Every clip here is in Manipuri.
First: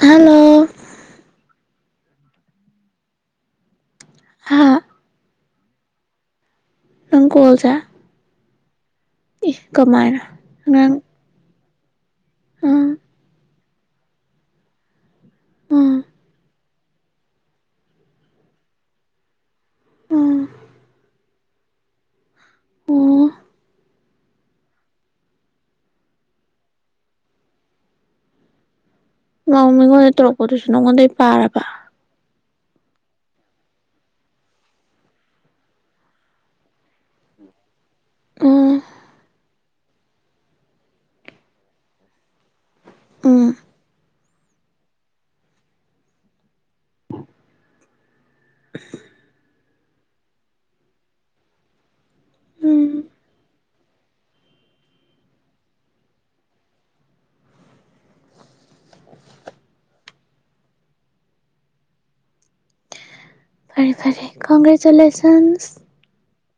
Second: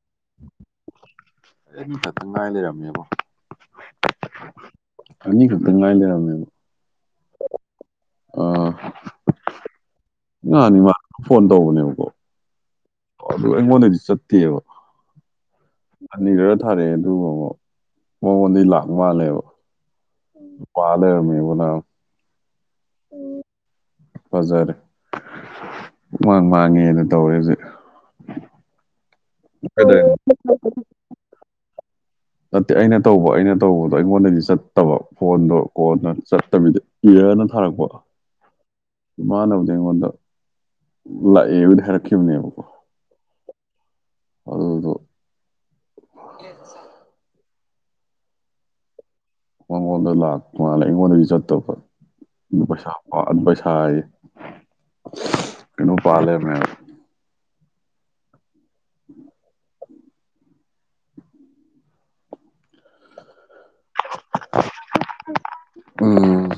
ꯍꯜꯂꯣ ꯑꯅꯤ ꯈꯛꯇꯪ ꯉꯥꯏ ꯂꯩꯔꯝꯃꯦꯕꯣ ꯍꯥ ꯑꯅꯤ ꯈꯛ ꯗꯥ ꯉꯥꯏ ꯂꯝꯔꯝꯃ‌ꯦꯕꯥ ꯅꯪ ꯀꯣꯜꯁꯦ ꯑꯥ ꯏ ꯀꯃꯥꯏꯅ ꯅꯪ [unintelligible] ꯐꯣꯟ ꯇꯧꯕꯅꯦꯕꯀꯣ ꯎꯝ ꯑꯗꯨ ꯑꯩꯉꯣꯟꯗꯩꯗꯤ ꯆꯠꯇꯦꯕ ꯎꯝ ꯑꯅꯤꯔꯛ ꯊꯔꯛꯑꯦ ꯑꯗꯨꯒ ꯑꯃꯨꯛ ꯃꯉꯣꯟꯗꯩ ꯂꯥꯛꯄ ꯃꯥꯜꯂꯦꯕ ꯎꯝ ꯑꯗꯨ ꯄꯥ ꯂꯩꯔꯝꯃꯦꯕꯣ ꯅꯥꯕ ꯑꯣ ꯐꯖꯔꯦ ꯄꯨꯡꯃꯥꯡ ꯃꯥꯡꯉꯦꯅꯥ ꯇꯧꯔꯦ ꯍꯧꯖꯤꯛ ꯅꯪ ꯀꯗꯥꯏ ꯃꯤꯉꯣꯟꯗꯩ ꯇꯧꯔꯛꯄꯗꯨꯁꯨ ꯅꯪꯉꯣꯟꯗꯩ ꯄꯥꯔꯕ ꯅꯠꯇꯦ ꯑꯩꯅ ꯇꯧꯕ ꯑꯩꯅ ꯇꯧꯕꯗꯣ ꯑꯩꯉꯣꯟꯗꯩꯗꯤ ꯆꯠꯇꯕ ꯐꯣꯟꯗꯣ ꯀꯣꯟꯅ ꯆꯠꯇꯕꯤꯗ ꯏꯔ꯭‌ꯥꯔꯅ ꯊꯥꯔꯛꯄ ꯎꯝ ꯃꯥꯟꯅꯕꯨꯗꯤ ꯑꯩꯉꯣꯟꯗ ꯂꯥꯛꯑꯦꯕꯨꯗꯤ ꯍꯥꯏꯔꯛꯈꯤꯕꯅꯦꯕꯀꯣ ꯎꯝ ꯑꯗꯨꯒꯤꯗꯣ [inaudible] ꯃꯉꯣꯟꯗ ꯂꯥꯛꯄ ꯃꯥꯜꯂꯦ ꯑꯩꯉꯣꯟꯗꯗꯤ ꯆꯠꯇꯕ ꯄꯩꯁꯥ ꯎꯝ [unintelligible] ꯄꯩꯁꯥꯑꯥꯌꯦ ꯀꯩꯅꯣ ꯄꯥꯟ ꯂꯩꯔꯝꯃꯦꯕ [inaudible] ꯐꯔꯦ ꯐꯔꯦ ꯀꯪꯒ꯭ꯔꯦꯖꯨꯂꯦꯁꯟꯁ ꯎꯝ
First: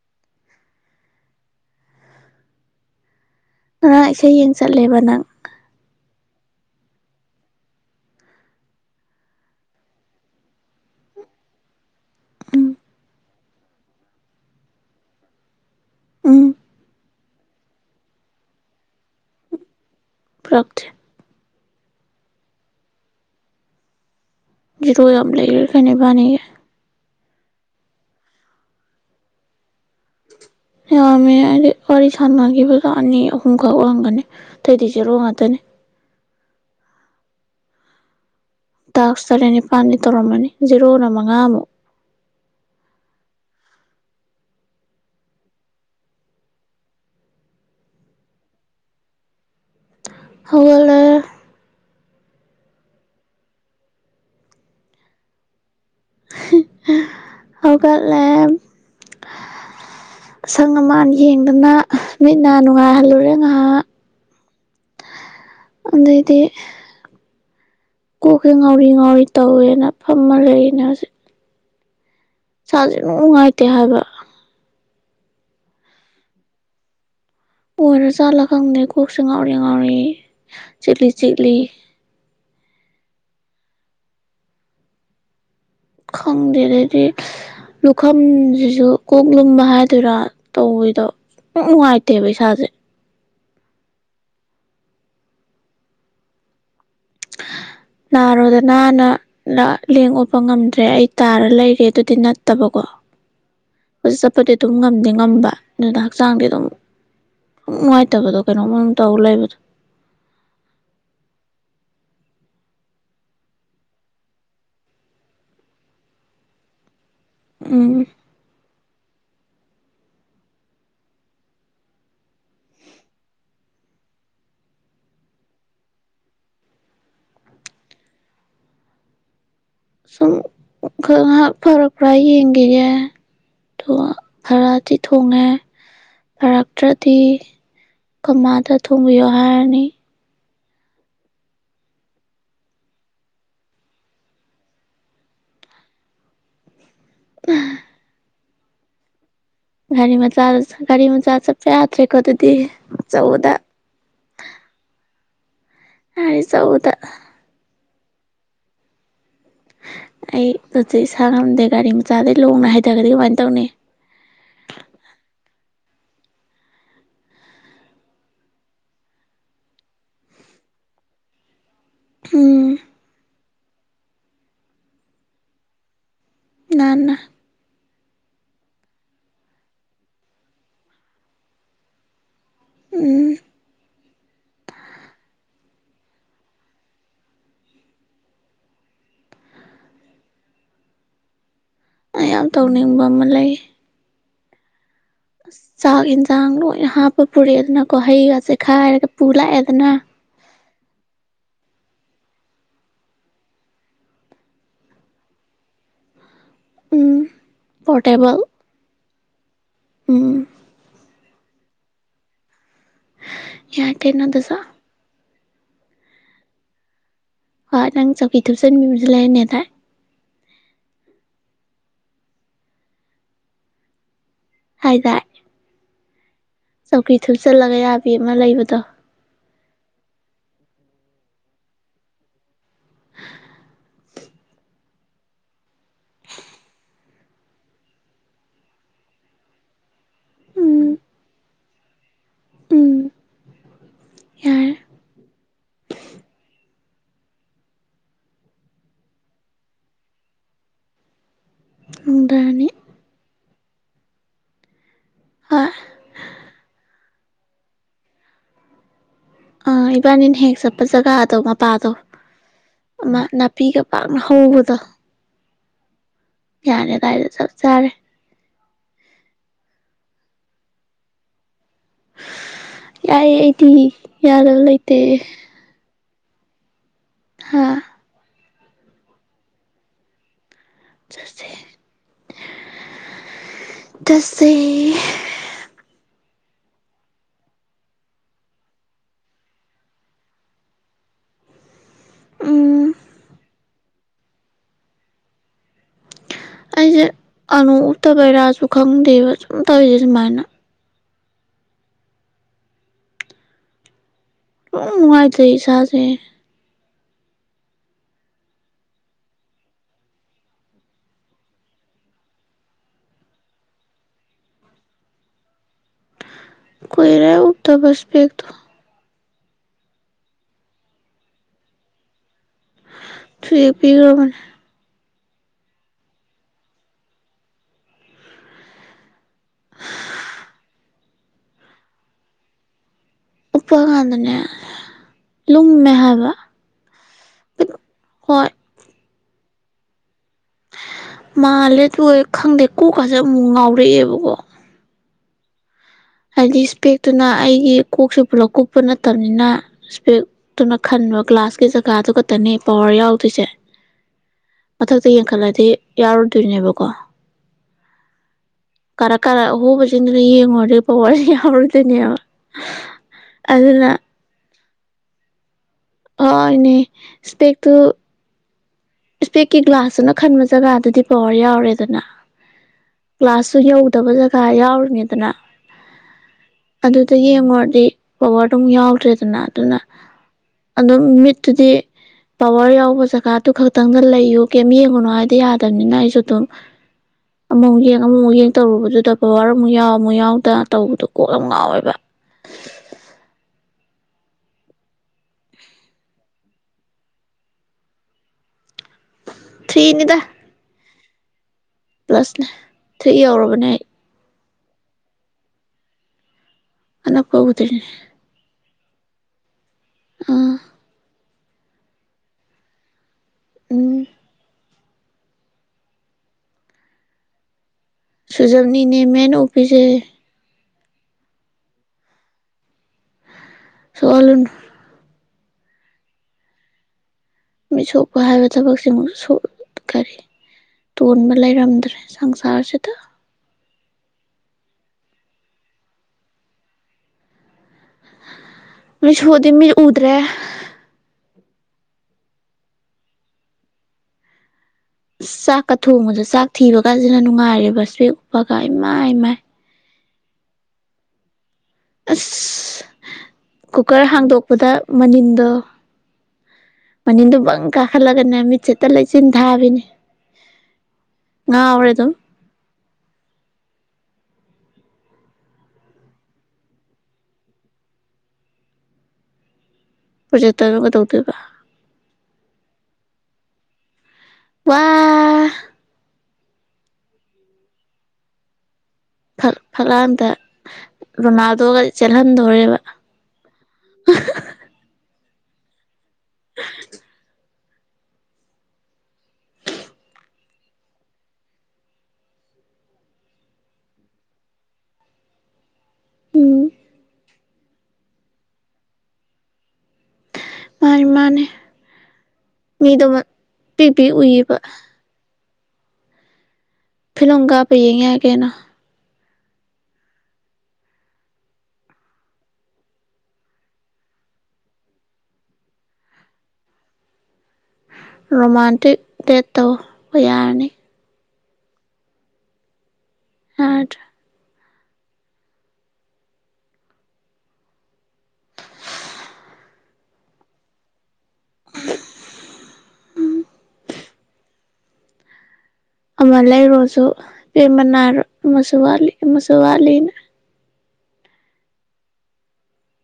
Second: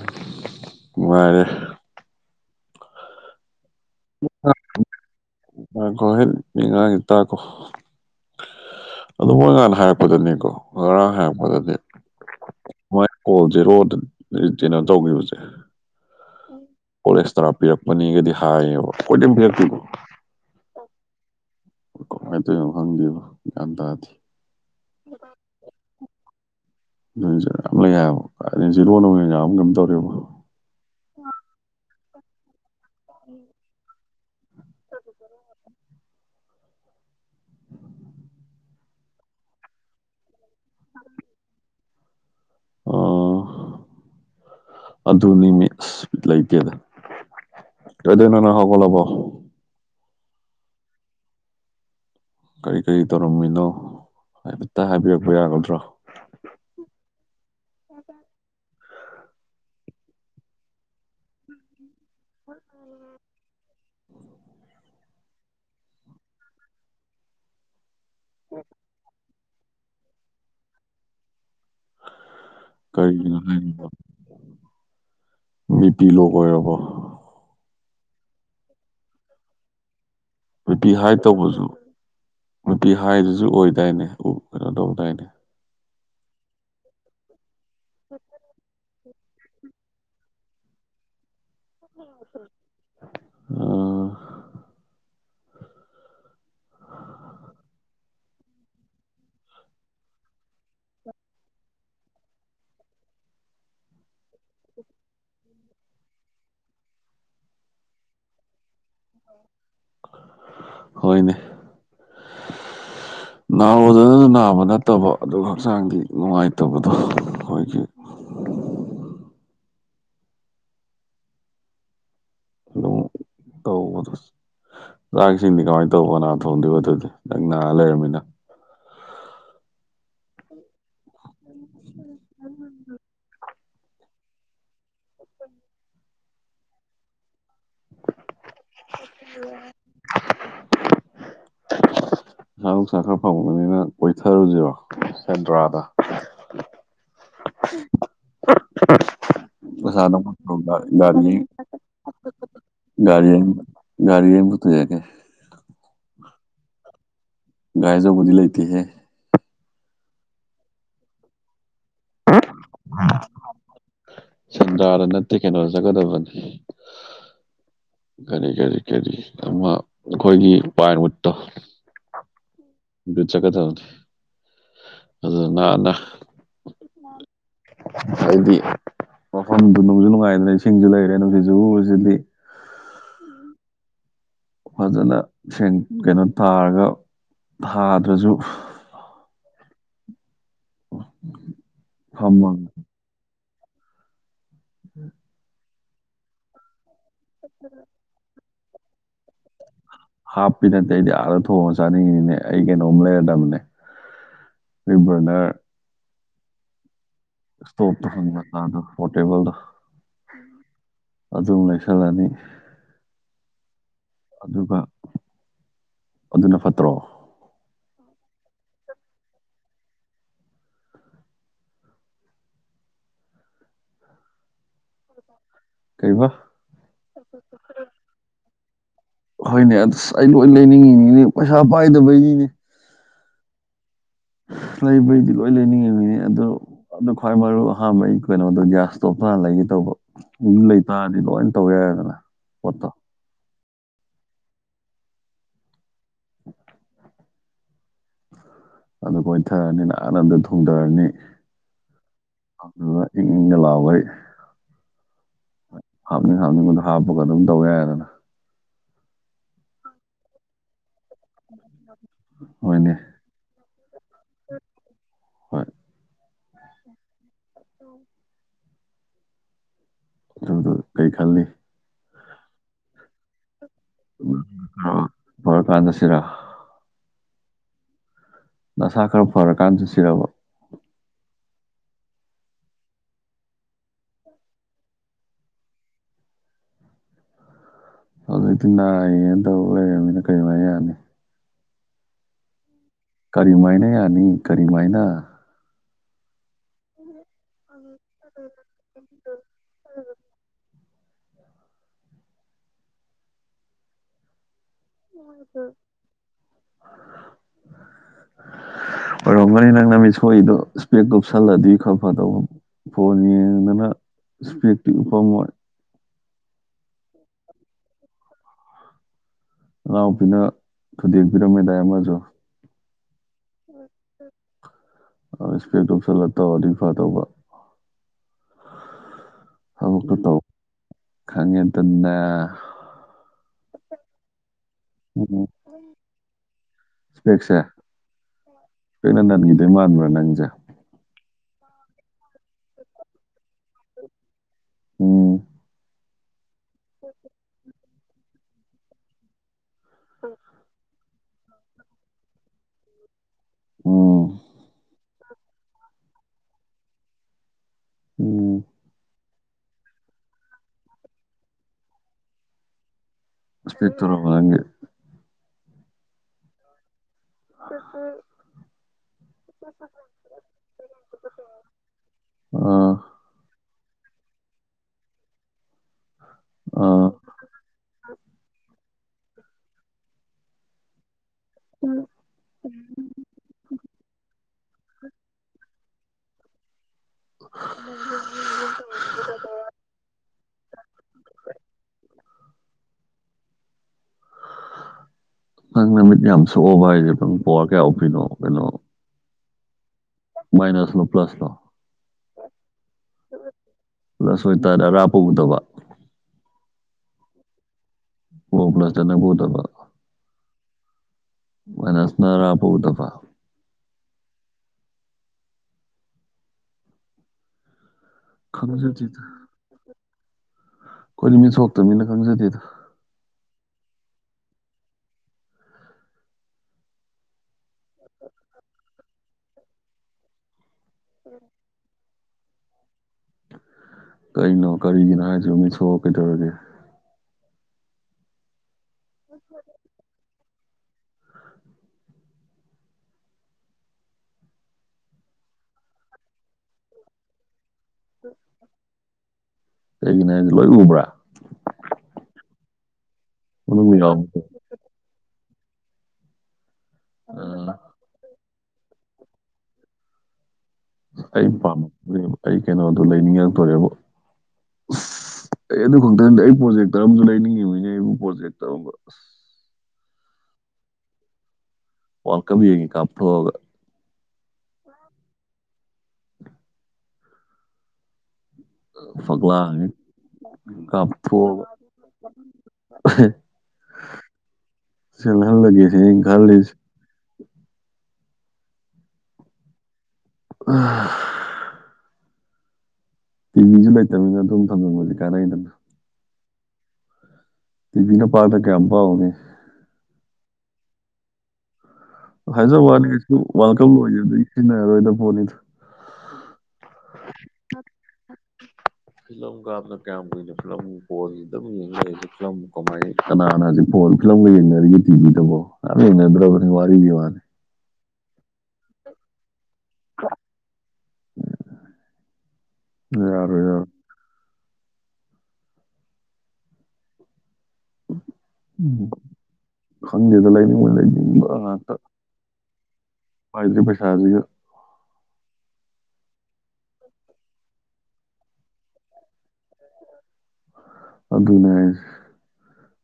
[unintelligible] ꯉꯔꯥꯡ ꯏꯁꯩ ꯌꯦꯡ ꯆꯠꯂꯦꯕ ꯅꯪ ꯉꯥꯏꯈꯣꯍꯩꯠ ꯃꯤꯅ ꯉꯥꯡꯉꯤꯁꯦ ꯇꯥꯈꯣ ꯑꯗꯨ ꯃꯣꯏ ꯉꯍꯥꯟ ꯍꯥꯏꯔꯛꯄꯗꯅꯦꯀꯣ ꯉꯔꯥꯡ ꯍꯥꯏꯔꯛꯄꯗꯗꯤ ꯎꯝ ꯃꯥꯏ ꯀꯣꯜ ꯖꯦꯔꯣꯗ ꯀꯩꯅꯣ ꯇꯧꯈꯤꯕꯁꯦ ꯎꯝ ꯀꯣꯜ ꯑꯦꯛꯁꯇ꯭ꯔꯥ ꯄꯤꯔꯛꯄꯅꯤꯒꯗꯤ ꯍꯥꯏꯌꯦꯕ ꯈꯣꯏꯗꯤ ꯑꯝ ꯄꯤꯔꯛꯇꯦꯀꯣ ꯄꯤꯔꯛꯇꯦ ꯀꯃꯥꯏ ꯇꯧꯔꯤꯅꯣ ꯈꯪꯗꯦꯕ ꯒ꯭ꯌꯥꯟ ꯇꯥꯗꯦ ꯖꯦꯔꯣ ꯌꯥꯝ ꯂꯩꯔꯦ ꯀꯩꯅꯦ ꯏꯕꯥꯟꯅꯤꯒꯤ [unintelligible] ꯖꯦꯔꯣꯅꯕꯨ ꯍꯦꯟꯅ ꯌꯥꯝꯒꯨꯝ ꯇꯧꯔꯦꯕꯣ ꯌꯥꯝꯃꯦ ꯍꯥꯏꯗꯤ ꯋꯥꯔꯤ ꯁꯥꯟꯅꯈꯤꯕꯗꯣ ꯑꯅꯤ ꯑꯍꯨꯝꯈꯛ ꯑꯣꯏꯔꯝꯒꯅꯤ ꯑꯇꯩꯗꯤ ꯖꯦꯔꯣ ꯉꯥꯛꯇꯅꯤ ꯇꯥꯛꯁ ꯇꯔꯦꯠ ꯅꯤꯄꯥꯜꯗꯤ ꯇꯧꯔꯝꯃꯅꯤ ꯖꯦꯔꯣꯅ ꯃꯉꯥꯃꯨꯛ ꯑꯣ ꯑꯗꯨꯅꯤꯅꯦ ꯑꯁ ꯕꯤꯠ ꯂꯩꯇꯦꯗ ꯀꯩꯗꯧꯔꯤꯅꯣ ꯅꯪ ꯍꯧꯒꯠꯂꯕꯣ ꯍꯧꯒꯠꯂꯦ ꯀꯔꯤ ꯀꯔꯤ ꯇꯧꯔꯝꯃꯤꯅꯣ ꯍꯥꯏꯐꯦꯠꯇ ꯍꯥꯏꯕꯤꯔꯛꯄ ꯌꯥꯒꯗ꯭ꯔꯣ ꯍꯧꯒꯠꯂꯦ ꯑꯁꯪ ꯑꯃꯥꯟ ꯌꯦꯡꯗꯅ ꯃꯤꯠ ꯅ ꯅꯨꯡꯉꯥꯏꯍꯜꯂꯨꯔꯦ ꯉꯥꯏꯍꯥꯛ ꯑꯗꯨꯗꯩꯗꯤ ꯀꯣꯛꯁꯦ ꯉꯥꯎꯔꯤ ꯉꯥꯎꯔꯤ ꯇꯧꯋꯦꯅ ꯐꯝꯃ ꯂꯩꯔꯤꯅꯦ ꯍꯧꯖꯤꯛ ꯏꯁꯥꯁꯦ ꯏꯅꯨꯡ ꯀꯔꯤꯒꯤꯅꯣ ꯅꯨꯡꯉꯥꯏꯇꯦ ꯍꯥꯏꯔꯤꯕ ꯍꯥꯏꯕ ꯕꯤ ꯄꯤ ꯂꯣ ꯑꯣꯏꯔꯕꯣ ꯑꯣꯏꯔꯖꯥꯠꯂ ꯈꯪꯗꯦ ꯀꯣꯛꯁꯦ ꯉꯥꯎꯔꯤ ꯉꯥꯎꯔꯤ ꯕꯤ ꯄꯤ ꯆꯤꯛꯂꯤ ꯍꯥꯏ ꯆꯤꯛꯂꯤ ꯇꯧꯕꯁꯨ ꯕꯤ ꯄꯤ ꯍꯥꯏꯗꯁꯨ ꯑꯣꯏꯗꯥꯏꯅꯦ ꯀꯣꯛ ꯀꯩꯅꯣ ꯇꯧꯗꯥꯏꯅꯦ ꯈꯪꯗꯦ ꯑꯗꯨꯗꯤ ꯂꯨꯈꯝꯖꯤꯖꯨ ꯀꯣꯛ ꯂꯨꯝꯕ ꯍꯥꯏꯗꯨꯔꯥ ꯇꯧꯕꯤꯗꯣ ꯏꯅꯨꯡ ꯅꯨꯡꯉꯥꯏꯇꯦꯕ ꯏꯁꯥꯁꯦ ꯑꯣ ꯅꯔꯣꯗꯅꯥꯅ ꯂꯥ ꯂꯦꯡ ꯑꯣꯠꯄ ꯉꯝꯗ꯭ꯔꯦ ꯑꯩ ꯇꯥꯔ ꯂꯩꯔꯦ ꯑꯗꯨꯗꯤ ꯅꯠꯇꯕꯀꯣ ꯀꯣꯏꯆꯠ ꯆꯠꯄꯗꯤ ꯑꯗꯨꯝ ꯉꯝꯗꯤ ꯉꯝꯕ ꯑꯗꯨꯗ ꯍꯛꯆꯥꯡꯗꯤ ꯑꯗꯨꯝ ꯏꯅꯨꯡ ꯅꯨꯡꯉꯥꯏꯇꯕꯗꯣ ꯀꯩꯅꯣꯝꯃꯥ ꯇꯧꯔ ꯂꯩꯕꯗꯣ ꯍꯣꯏꯅꯦ [inaudible] ꯅꯥꯔꯣꯗꯅꯗꯤ ꯅꯥꯕ ꯅꯠꯇꯕ ꯑꯗꯨꯒ ꯍꯛꯆꯥꯡꯗꯤ ꯅꯨꯡꯉꯥꯏꯇꯕꯗꯣ ꯎꯝ ꯑꯗꯣ ꯇꯧꯕꯗꯣ ꯆꯥꯛ ꯏꯁꯤꯡꯗꯤ ꯀꯃꯥꯏꯅ ꯇꯧꯕ ꯀꯅꯥꯅ ꯊꯣꯡꯗꯣꯏꯕ ꯑꯗꯨꯗꯤ ꯅꯪ ꯅꯥ ꯂꯩꯔꯕꯅꯤꯅ ꯁꯨꯝ ꯈꯔ ꯉꯥꯏꯍꯥꯛ ꯐꯔꯛꯄ꯭ꯔꯥ ꯌꯦꯡꯒꯤꯒꯦ ꯗꯨꯒ ꯐꯔꯛꯑꯗꯤ ꯊꯣꯡꯉꯦ ꯐꯔꯛꯇ꯭ꯔꯗꯤ ꯈꯪꯃꯥꯗ ꯊꯣꯡꯕꯤꯌꯣ ꯍꯥꯏꯔꯅꯤ ꯄꯩꯁꯥ ꯅꯨꯡꯁꯥ ꯈꯔ ꯐꯪꯕꯅꯤꯅ ꯀꯣꯏꯊꯥꯔꯨꯖꯤꯔꯣ ꯁꯦꯟꯗ꯭ꯔꯥꯗ [unintelligible] ꯄꯩꯁꯥ ꯒꯥꯔꯤ ꯃꯆꯥꯗ ꯅꯪ ꯒꯥꯔꯤ ꯃꯆꯥ ꯆꯠꯄꯥ ꯌꯥꯗ꯭ꯔꯦꯀꯣ ꯑꯗꯨꯗꯤ ꯒꯥꯔꯤ ꯑꯆꯧꯕꯗꯥ ꯒꯥꯔꯤ [unintelligible] ꯒꯥꯔꯤ ꯑꯆꯧꯕꯗ ꯒꯥꯔꯤ ꯑꯆꯧꯕꯗꯤ ꯂꯩꯇꯦꯍꯦ ꯑꯩ ꯗꯨꯗꯤ ꯏꯁꯥ ꯉꯝꯗꯦ ꯒꯥꯔꯤ ꯃꯆꯥꯗꯩ ꯂꯣꯡꯅ ꯍꯥꯏꯗꯥꯒ꯭ꯔꯗꯤ ꯀꯃꯥꯏꯟ ꯇꯧꯅꯤ ꯁꯦꯟꯗ꯭ꯔꯥꯗ ꯅꯠꯇꯦ ꯀꯩꯅꯣꯗ ꯆꯠꯀꯗꯕꯅꯤ ꯀꯔꯤ ꯀꯔꯤ ꯀꯔꯤ ꯑꯃ ꯑꯩꯈꯣꯏꯒꯤ ꯄꯥꯏꯟꯋꯨꯠꯇꯣ ꯎꯝ ꯑꯗꯨ ꯆꯠꯀꯗꯕꯅꯦ ꯑꯗꯨꯗ ꯅꯥꯟꯅꯥ ꯅꯥꯟꯅ ꯑꯗꯩꯗꯤ ꯃꯐꯝꯗꯨ ꯅꯨꯡꯁꯨ ꯅꯨꯡꯉꯥꯏꯔꯦꯗꯅ ꯏꯁꯤꯡꯁꯨ ꯂꯩꯔꯦ ꯅꯨꯡꯁꯤꯠꯁꯨ ꯎꯔꯨꯔꯨ ꯁꯤꯠꯂꯤ ꯎꯝ ꯐꯖꯅ ꯁꯦꯡ ꯀꯩꯅꯣ ꯊꯤꯔꯒ ꯊꯥꯗ꯭ꯔꯖꯨ ꯑꯩ ꯌꯥꯝ ꯐꯝꯃꯒ ꯇꯧꯅꯤꯡꯕ ꯑꯃ ꯂꯩꯌꯦ [unintelligible] ꯆꯥꯛ ꯑꯦꯟꯖꯥꯡ ꯂꯣꯏꯅ ꯍꯥꯞꯄ ꯄꯨꯔꯛꯑꯦꯗꯅꯀꯣ ꯍꯩꯒꯁꯦ ꯈꯥꯏꯔꯒ ꯄꯨꯂꯥꯛꯑꯦꯗꯅ ꯍꯥꯞꯄꯤ ꯅꯠꯇꯦ ꯑꯩꯗꯤ ꯑꯥꯗ ꯊꯣꯡꯉꯥ ꯆꯥꯅꯤꯡꯉꯤꯅꯤꯅꯦ ꯑꯩ ꯀꯩꯅꯣꯝ ꯂꯩꯔꯗꯝꯅꯦ [unintelligible] ꯕꯔꯅꯔ ꯎꯝ ꯁ꯭ꯇꯣꯞ ꯇꯣ ꯈꯪꯕ꯭ꯔ ꯄꯣꯔꯇꯦꯕꯜ ꯃꯆꯥꯗꯣ ꯄꯣꯔꯇꯦꯕꯜꯗꯣ ꯎꯝ ꯑꯗꯨꯝ ꯂꯩꯁꯜꯂꯅꯤ ꯌꯥꯏ ꯀꯩꯅꯣ ꯑꯗꯨꯁꯨ ꯑꯗꯨꯒ ꯑꯗꯨꯅ ꯐꯠꯇ꯭ꯔꯣ ꯍꯣꯏ ꯅꯪ ꯆꯧꯀ꯭ꯔꯤ ꯊꯨꯞꯆꯟꯕꯤ ꯑꯃꯖꯨ ꯂꯩꯔꯅꯦꯗꯥꯥꯏ ꯍꯥꯏꯗꯥꯏ ꯀꯩꯕ ꯆꯧꯀ꯭ꯔꯤ ꯊꯨꯞꯆꯜꯂꯒ ꯌꯥꯕꯤ ꯑꯃ ꯂꯩꯕꯗꯣ ꯍꯣꯏꯅꯦ ꯑꯗꯨꯁꯨ ꯑꯩ ꯂꯣꯏ ꯂꯩꯅꯤꯡꯉꯤꯅꯤꯅꯦ ꯄꯩꯁꯥ ꯄꯥꯏꯗꯕꯩꯅꯤꯅꯦ ꯂꯩꯕꯩꯗꯤ ꯂꯣꯏ ꯂꯩꯅꯤꯡꯉꯤꯝꯅꯤꯅꯦ ꯑꯗꯣ ꯑꯗꯨ ꯈ꯭ꯋꯥꯏ ꯃꯔꯨ ꯑꯍꯥꯟꯕꯩ ꯑꯩ ꯀꯩꯅꯣꯗꯣ ꯒ꯭ꯌꯥꯁ ꯏ꯫ꯁ꯭ꯇꯣꯞꯇꯣ ꯍꯥꯟꯅ ꯂꯩꯒꯦ ꯇꯧꯕ ꯎꯝ ꯂꯩꯇꯥꯔꯗꯤ ꯂꯣꯏꯅ ꯇꯧ ꯌꯥꯔꯦꯗꯅ ꯄꯣꯠꯇꯣ ꯎꯝ ꯌꯥꯔꯦ ꯑꯗꯨ ꯀꯣꯏꯊꯥꯔꯅꯤ ꯅꯥꯟꯅ ꯑꯗꯨꯗ ꯊꯣꯡꯗꯥꯔꯅꯤ ꯅꯨꯡꯗꯥꯡꯅꯤ ꯑꯗꯨꯗꯨꯒ ꯏꯪ ꯏꯪꯒ ꯂꯥꯎꯒꯩ ꯍꯣꯏ ꯍꯥꯞꯅꯤꯡ ꯍꯥꯞꯅꯤꯡꯕꯗꯣ ꯍꯥꯞ ꯄꯥꯒ ꯑꯗꯨꯝ ꯇꯧ ꯌꯥꯔꯦꯗꯅ ꯑꯥ ꯏꯕꯥꯅꯤꯅ ꯍꯦꯛ ꯆꯠꯄ ꯖꯒꯥꯗꯣ ꯃꯄꯥꯗꯣ ꯍꯣꯏꯅꯦ ꯑꯃ ꯅꯥꯞ ꯄꯤꯒ ꯄꯥꯛꯅ ꯍꯧꯕꯗꯣ ꯍꯣꯏ ꯌꯥꯔꯦ ꯑꯗꯥꯏꯗ ꯆꯞ ꯆꯥꯔꯦ ꯑꯗꯨꯗꯣ ꯀꯩ ꯈꯜꯂꯤ ꯌꯥꯏꯌꯦ ꯑꯩꯗꯤ ꯌꯥꯗꯕ ꯂꯩꯇꯦ [unintelligible] ꯆꯠꯁꯤꯔꯣ ꯍꯥꯥ ꯅꯁꯥ ꯈꯔ ꯐꯔꯀꯥꯟ ꯆꯠꯁꯤꯔꯕ ꯆꯠꯁꯦ ꯆꯠꯁꯦ ꯍꯧꯖꯤꯛꯇꯤ ꯅꯥꯌꯦꯅ ꯇꯧ ꯂꯩꯔꯕꯅꯤꯅ ꯀꯩꯃꯥꯏ ꯌꯥꯅꯤ ꯎꯝ ꯀꯔꯤꯃꯥꯏꯅ ꯌꯥꯅꯤ ꯀꯔꯤꯃꯥꯏꯅ ꯑꯩꯖꯦ ꯑꯅꯣꯞ ꯎꯞꯇꯕꯩꯔꯥꯖꯨ ꯈꯪꯗꯦꯕ ꯁꯨꯝ ꯇꯧꯔꯤꯖꯦ ꯁꯨꯃꯥꯏꯅ ꯁꯨꯡꯅꯨꯡ ꯅꯨꯡꯉꯥꯏꯇꯦ ꯏꯁꯥꯖꯦ [unintelligible] ꯑꯣꯏꯔꯝꯒꯅꯤ ꯅꯪ ꯅꯃꯤꯠ ꯁꯣꯛꯏꯗꯣ ꯏꯁꯄꯦꯛꯇꯣ ꯎꯞꯁꯜꯂꯗꯤ ꯈꯔ ꯐꯗꯧꯕ ꯐꯣꯟ ꯌꯦꯡꯗꯅ ꯏꯁꯄꯦꯛꯇꯤ ꯎꯞꯄꯝꯃꯣꯏ ꯀꯨꯏꯔꯦ ꯎꯞꯇꯕ ꯏꯁꯄꯦꯛꯇꯣ ꯅꯅꯥꯎꯄꯤꯅ ꯊꯨꯗꯦꯛꯄꯤꯔꯝꯃꯦꯗꯥꯏ ꯑꯃꯖꯨ ꯊꯨꯗꯦꯛꯄꯤꯔꯕꯅꯦ ꯑꯁ ꯏꯁꯄꯦꯛꯇꯣ ꯎꯞꯁꯜꯂꯥ ꯇꯧꯔꯗꯤ ꯐꯗꯧꯕ ꯊꯕꯛꯇꯨ ꯇꯧ ꯈꯪꯉꯦꯗꯅ ꯎꯞꯄ ꯀꯥꯟꯗꯅꯦ ꯂꯨꯝꯃꯦ ꯍꯥꯏꯕ ꯄꯦꯛꯁꯦ ꯍꯣꯏ ꯏꯁꯄꯦꯛꯅꯥ ꯅꯟꯒꯤꯗꯧ ꯃꯥꯟꯕ꯭ꯔꯥ ꯅꯪꯖꯦ ꯃꯥꯜꯂꯦ ꯑꯗꯨꯒꯤꯔꯥ ꯈꯪꯗꯦ ꯀꯣꯛ ꯀꯖꯦ ꯑꯃꯨꯛ ꯉꯥꯎꯔꯛꯑꯦꯕꯀꯣ ꯎꯝ ꯍꯥꯏꯗꯤ ꯏꯁꯄꯦꯛꯇꯨꯅ ꯑꯩꯒꯤ ꯀꯣꯛꯁꯨ ꯄꯨꯂꯞ ꯀꯨꯞꯄ ꯅꯠꯇꯕꯅꯤꯅ ꯏꯁꯄꯦꯛꯇꯨꯅ ꯈꯟꯕ ꯒ꯭ꯂꯥꯁꯀꯤ ꯖꯒꯥꯗꯨ ꯈꯛꯇꯅꯦ ꯄꯋꯥꯔ ꯌꯥꯎ ꯗꯨꯏꯖꯦ ꯎꯝ ꯃꯊꯛꯇ ꯌꯦꯡꯈꯠꯂꯗꯤ ꯌꯥꯎꯔꯣꯏꯗꯣꯏꯅꯦꯕꯀꯣ ꯎꯝ ꯀꯥꯔꯛ ꯀꯥꯔꯛ ꯑꯍꯣꯕ ꯖꯤꯡꯗꯨꯅ ꯌꯦꯡꯉꯨꯔꯗꯤ ꯄꯋꯥꯔꯖꯤ ꯌꯥꯎꯔꯣꯏꯗꯣꯏꯅꯦꯕ ꯑꯗꯨꯅ ꯏꯁꯄꯦꯛꯇꯨꯔꯕꯥ ꯅꯪꯒꯤ ꯍꯣꯏꯅꯦ ꯏꯁꯄꯦꯛꯇꯨ [unintelligible] ꯏꯁꯄꯦꯛꯀꯤ ꯒ꯭ꯂꯥꯁꯇꯨꯅ ꯈꯟꯕ ꯖꯒꯥꯗꯨꯗꯤ ꯄꯋꯥꯔ ꯌꯥꯎꯔꯦꯗꯅ ꯑꯥ ꯒ꯭ꯂꯥꯁꯇꯨ ꯌꯧꯗꯕ ꯖꯒꯥ ꯌꯥꯎꯔꯤꯅꯤꯗꯅ ꯑꯥ ꯑꯗꯨꯗ ꯌꯦꯡꯉꯨꯔꯗꯤ ꯄꯋꯥꯔ ꯑꯗꯨꯝ ꯌꯥꯎꯗ꯭ꯔꯦꯗꯅ ꯑꯗꯨꯅ ꯑꯗꯨꯝ ꯃꯤꯠ ꯑꯗꯨꯗꯤ ꯄꯋꯥꯔ ꯌꯥꯎꯕ ꯖꯒꯥꯗꯨ ꯈꯛ ꯂꯩꯌꯨ ꯀꯩꯝ ꯌꯦꯡꯉꯨꯅꯣ ꯍꯥꯏꯗꯤ ꯌꯥꯗꯕꯅꯤꯅ ꯑꯩꯁꯨ ꯑꯗꯨꯝ ꯑꯃ ꯑꯃꯨꯛ ꯌꯦꯡ ꯑꯃ ꯑꯃꯨꯛ ꯌꯦꯡ ꯇꯧꯔꯨꯕꯗꯨꯗꯀꯣ ꯄꯋꯥꯔ ꯑꯃꯨꯛ ꯌꯥꯎ ꯑꯃꯨꯛ ꯌꯥꯎꯗ ꯇꯧꯕꯗꯨ ꯀꯣꯛ ꯌꯥꯝ ꯉꯥꯎꯋꯦꯕ ꯅꯪ ꯅꯃꯤꯠ ꯌꯥꯝ ꯁꯣꯛꯑꯕꯣ ꯍꯥꯏꯖꯦ ꯅꯪ ꯄꯋꯥꯔ ꯀꯌꯥ ꯎꯞꯄꯤꯅꯣ ꯀꯩꯅꯣ ꯊ꯭ꯔꯤꯅꯤꯗ ꯃꯥꯏꯅꯁ ꯂꯣ ꯄ꯭ꯂꯁ ꯂꯣ ꯄ꯭ꯂꯁꯅꯦ ꯊ꯭ꯔꯤ ꯌꯧꯔꯕꯅꯦ ꯑꯩ ꯄ꯭ꯂꯁ ꯑꯣꯏ ꯇꯥꯔꯗꯤ ꯑꯔꯥꯞꯄ ꯎꯗꯕ ꯑꯅꯛꯄꯥ ꯎꯗꯦ ꯑꯣ ꯄ꯭ꯂꯁ ꯑꯅꯛꯄꯥ ꯎꯗꯕ ꯎꯝ ꯃꯥꯏꯅꯁꯅ ꯑꯔꯥꯞꯄ ꯎꯗꯕ ꯎꯝ ꯁꯨꯖꯝꯅꯤꯅꯦꯃꯦ ꯈꯪꯖꯗꯦꯗ ꯑꯩꯅꯥ ꯎꯞꯄꯤꯖꯦ ꯑꯩꯈꯣꯏꯗꯤ ꯃꯤꯠ ꯁꯣꯛꯇꯝꯅꯤꯅꯥ ꯈꯪꯖꯗꯦꯗꯥ ꯁꯣꯂꯨꯟ ꯃꯤꯠ ꯁꯣꯛꯄ ꯍꯥꯏꯕ ꯊꯕꯛꯁꯤꯃꯨꯛ ꯁ‌ꯣꯛ ꯀꯔꯤ ꯇꯣꯟꯕ ꯂꯩꯔꯝꯗ꯭ꯔꯦ ꯁꯪꯁꯥꯔꯁꯤꯗ ꯀꯩꯅꯣ ꯀꯔꯤꯒꯤꯅꯣ ꯍꯥꯏꯖꯤ ꯃꯤꯠ ꯁꯣꯛ ꯀꯩꯗꯧꯔꯒꯦ ꯃꯤꯠ ꯁ‌ꯣꯑꯗꯤ ꯃꯤ ꯎꯗ꯭ꯔ‌ꯦ [unintelligible] ꯆꯥꯛꯀ ꯊꯣꯡꯕꯗ ꯆꯥꯛ ꯊꯤꯕ ꯀꯥꯟꯁꯤꯅ ꯅꯨꯡꯉꯥꯏꯔꯤꯕ ꯁ꯭ꯄ‌ꯦꯛ ꯎꯞꯄꯒ ꯏꯃꯥꯏ ꯏ ꯃꯥꯏ ꯑꯩꯒꯤꯅ‌ꯦ ꯍꯥꯏꯗꯤ ꯂꯣꯏ ꯎꯕ꯭ꯔꯥ ꯑꯁ ꯃꯅꯨꯡꯗ ꯀꯨꯀꯔ ꯌꯥꯎꯕꯗꯣ ꯍꯥꯡꯗꯣꯛꯄꯗ ꯃꯅꯤꯟꯗ‌ꯣ ꯃꯅꯤꯟꯗ‌ꯣ ꯕꯪ ꯀꯥ ꯈꯜꯂꯒꯅꯦ ꯃꯤꯠꯁꯦ ꯍ‌ꯦꯠꯇ ꯂꯩꯆꯤꯟ ꯊꯥꯕꯤꯅꯤ ꯑꯩ ꯄꯥꯝꯕ ꯉꯥꯎꯔꯦ ꯑꯗꯨꯝ [unintelligible] ꯑꯩ ꯀꯩꯅꯣꯗ‌ꯣ ꯂꯩꯅꯤꯡꯉꯛꯇꯣꯔꯦꯕ‌ꯣ ꯎꯁ ꯑꯩ ꯑꯗꯨ ꯈꯛꯇ ꯅꯗ‌ꯦ ꯑꯩ ꯄ꯭ꯔꯣꯖꯦꯛꯇꯔ ꯑꯝꯁꯨ ꯂꯩꯅꯤꯡꯉꯤꯕꯅꯤꯅꯦ ꯑꯩꯕꯨ ꯄ꯭ꯔꯣꯖꯦꯛ ꯇꯧꯔꯝꯕ ꯑꯁ ꯄ꯭ꯔꯣꯖꯦꯛꯇꯔꯗ‌ꯣ ꯀꯗꯧꯗꯣꯏꯕ ꯋꯥꯜ ꯀꯝ ꯌꯦꯡꯒ‌ꯦ ꯀꯥꯝꯊ‌ꯣꯛꯑꯒ ꯋꯥ ꯐꯛ ꯐꯛꯂꯥꯡꯉꯤ ꯐꯛꯂꯥꯡꯗ ꯔꯣꯅꯥꯜꯗꯣꯒ ꯆꯦꯜꯍꯟꯗꯣꯔꯦꯕ ꯆ‌ꯦꯜꯍꯟꯂꯒꯦ ꯁꯤꯅꯤ ꯑꯩꯅ ꯈꯜꯂꯤꯁ ꯑꯥ ꯇꯤꯚꯤꯁꯨ ꯂꯩꯇꯕꯅꯤꯅ ꯑꯗꯨꯝ ꯊꯝꯖꯟꯕꯗꯤ ꯀꯥꯟꯅꯩꯗꯅ ꯎꯝ ꯇꯤꯚꯤꯅ ꯄꯥꯛꯗ ꯀꯌꯥꯝ ꯄꯥ ꯎꯅꯤ ꯃꯥꯏ ꯃꯥꯅꯤ ꯍꯥꯏꯖ ꯃꯤꯗꯣ ꯋꯥꯅꯤ ꯑꯩꯁꯨ ꯋꯥꯜꯀꯞ ꯄꯤꯛ ꯄꯤꯛ ꯂꯣꯏꯒꯤꯕꯗꯩ ꯎꯏꯌꯦꯕ ꯁꯤꯖꯤꯟꯅꯔꯔꯣꯏꯗ ꯄ‌ꯣꯠꯅꯤꯗ ꯐꯤꯂꯝ ꯀꯥꯞꯄ ꯌ‌ꯦꯡ ꯌꯥꯏ ꯀꯩꯅ‌ꯣ ꯐꯤꯂꯝ ꯀꯥꯞꯄꯅ ꯀꯌꯥꯝ ꯀꯨꯏꯅ ꯐꯤꯂꯝ ꯕ‌ꯣꯜ ꯑꯗꯨꯝ ꯌꯦꯡ ꯂꯩꯔꯗꯤ ꯐꯤꯜꯝ ꯀ‌ꯣꯃꯥꯏ ꯀꯅꯥꯅ ꯍꯧꯖꯤꯛꯄꯨ ꯐꯤꯂꯝꯒ ꯌꯦꯡꯅꯔꯤ ꯇꯤꯚꯤꯗꯕꯨ ꯀꯅꯥꯝ ꯌꯦꯡꯅꯗ꯭ꯔꯕꯅꯤ ꯋꯥ ꯔꯤꯒꯤ ꯋꯥꯅ‌ꯦ ꯔꯣꯃꯥꯟꯇꯤꯛ ꯗꯦꯠ ꯇꯧꯕ ꯌꯥꯔꯅꯤ [unintelligible] ꯌꯥꯔꯗ꯭ꯔꯥ ꯎꯝ ꯈꯪꯗꯦꯗ ꯂꯩꯅꯤꯡꯕ ꯂꯩ ꯅꯤꯡ ꯉꯥꯇ ꯄꯥꯏꯗꯔꯤ ꯄꯩꯁꯥ ꯁꯤꯒ ꯑꯃ ꯂꯩꯔꯣꯁꯨ ꯄ‌ꯦꯟꯕ ꯅꯥꯏꯔꯣꯏ ꯑꯃꯁꯨ ꯋꯥꯠꯂꯤ ꯑꯃꯁꯨ ꯋꯥꯠꯂꯤꯅ ꯑꯗꯨꯅꯦ ꯍꯥꯏꯁ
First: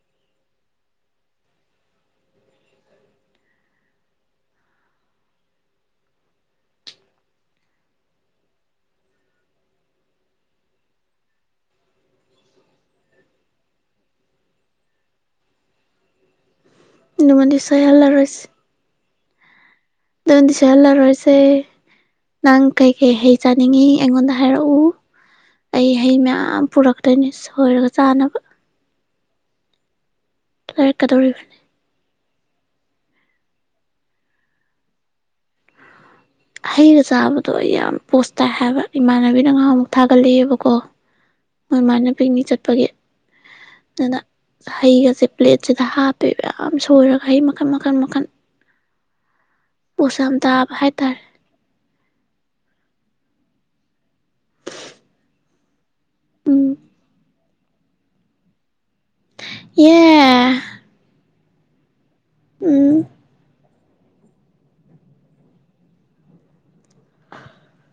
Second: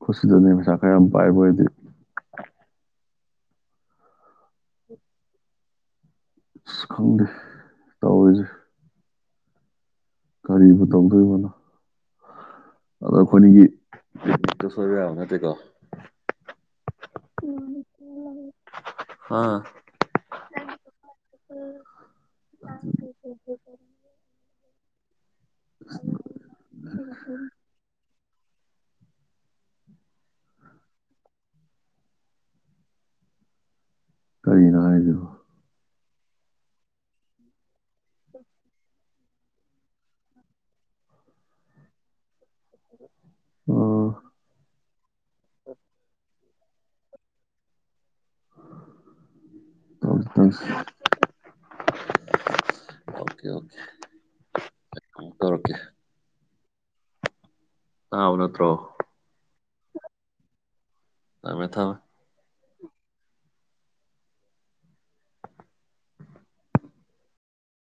ꯈꯨꯠꯁꯤꯗ ꯃꯤ ꯄꯩꯁꯥ ꯈꯔ ꯌꯥꯝ ꯄꯥꯏꯕ ꯑꯣꯏꯗꯤ ꯑꯁ ꯈꯪꯗꯦ ꯇꯧꯋꯤꯖ‌ꯦ ꯀꯔꯤꯕ ꯇꯧꯗꯣꯏꯕꯅ‌ꯣ ꯑꯗꯣ ꯑꯩꯈꯣꯏꯅꯤꯒꯤ [unintelligible] ꯁꯣꯏꯕ ꯌꯥꯕ ꯅꯠꯇꯦꯀꯣ [unintelligible] ꯗꯤ ꯁ‌ꯣꯏꯍꯜꯂꯥꯔꯣꯏꯁ ꯍꯥ [unintelligible] ꯗꯤ ꯁ‌ꯣꯏꯍꯜꯂꯔꯣꯏꯁꯦ ꯅꯪ ꯀꯩꯀꯩ ꯍꯩ ꯆꯥꯅꯤꯡꯉꯤ ꯑꯩꯉꯣꯟꯗ ꯍꯥꯏꯔꯛꯎ ꯑꯩ ꯍꯩ ꯃꯌꯥꯝ ꯄꯨꯔꯛꯇꯣꯏꯅ‌ꯦ ꯁꯣꯏꯔꯒ ꯆꯥꯅꯕ ꯂꯩꯔꯛꯀꯗꯧꯔꯤꯕꯅ‌ꯦ ꯀꯔꯤꯅꯣ ꯍꯥꯏꯖꯤꯕꯨ ꯍꯩꯒ ꯆꯥꯕꯗꯣ ꯑꯩ ꯌꯥꯝ ꯄꯣꯁ ꯇꯥꯏ ꯍꯥꯏꯕ ꯏꯃꯥꯟꯅꯕꯤꯅ ꯉꯥꯍꯥꯃꯨꯛ ꯊꯥꯒꯠꯂꯑꯦꯕꯀꯣ ꯃ‌ꯣꯏ ꯑꯃꯥꯏꯅ ꯄꯤꯛꯅꯤꯛ ꯆꯠꯄꯒꯤ ꯑꯥ ꯑꯗꯨꯅ ꯍꯩꯒꯁꯦ ꯄ꯭ꯂꯦꯠꯁꯤꯗ ꯍꯥꯞꯄꯦꯕ ꯌꯥꯝ ꯁꯣꯏꯔꯒ ꯍꯩ ꯃꯈꯜ ꯃꯈꯜ ꯃꯈꯜ ꯃꯈꯟ ꯄꯣꯁ ꯌꯥꯝ ꯇꯥꯕ ꯍꯥꯏꯇꯥꯔꯦ ꯑꯣꯀꯦ ꯑꯣꯀꯦ ꯂꯧꯔꯀꯦ ꯎꯝ ꯇꯥꯕꯥ ꯅꯠꯇ꯭ꯔꯣ ꯌꯦ ꯊꯃꯦ ꯊꯃꯦ ꯎꯝ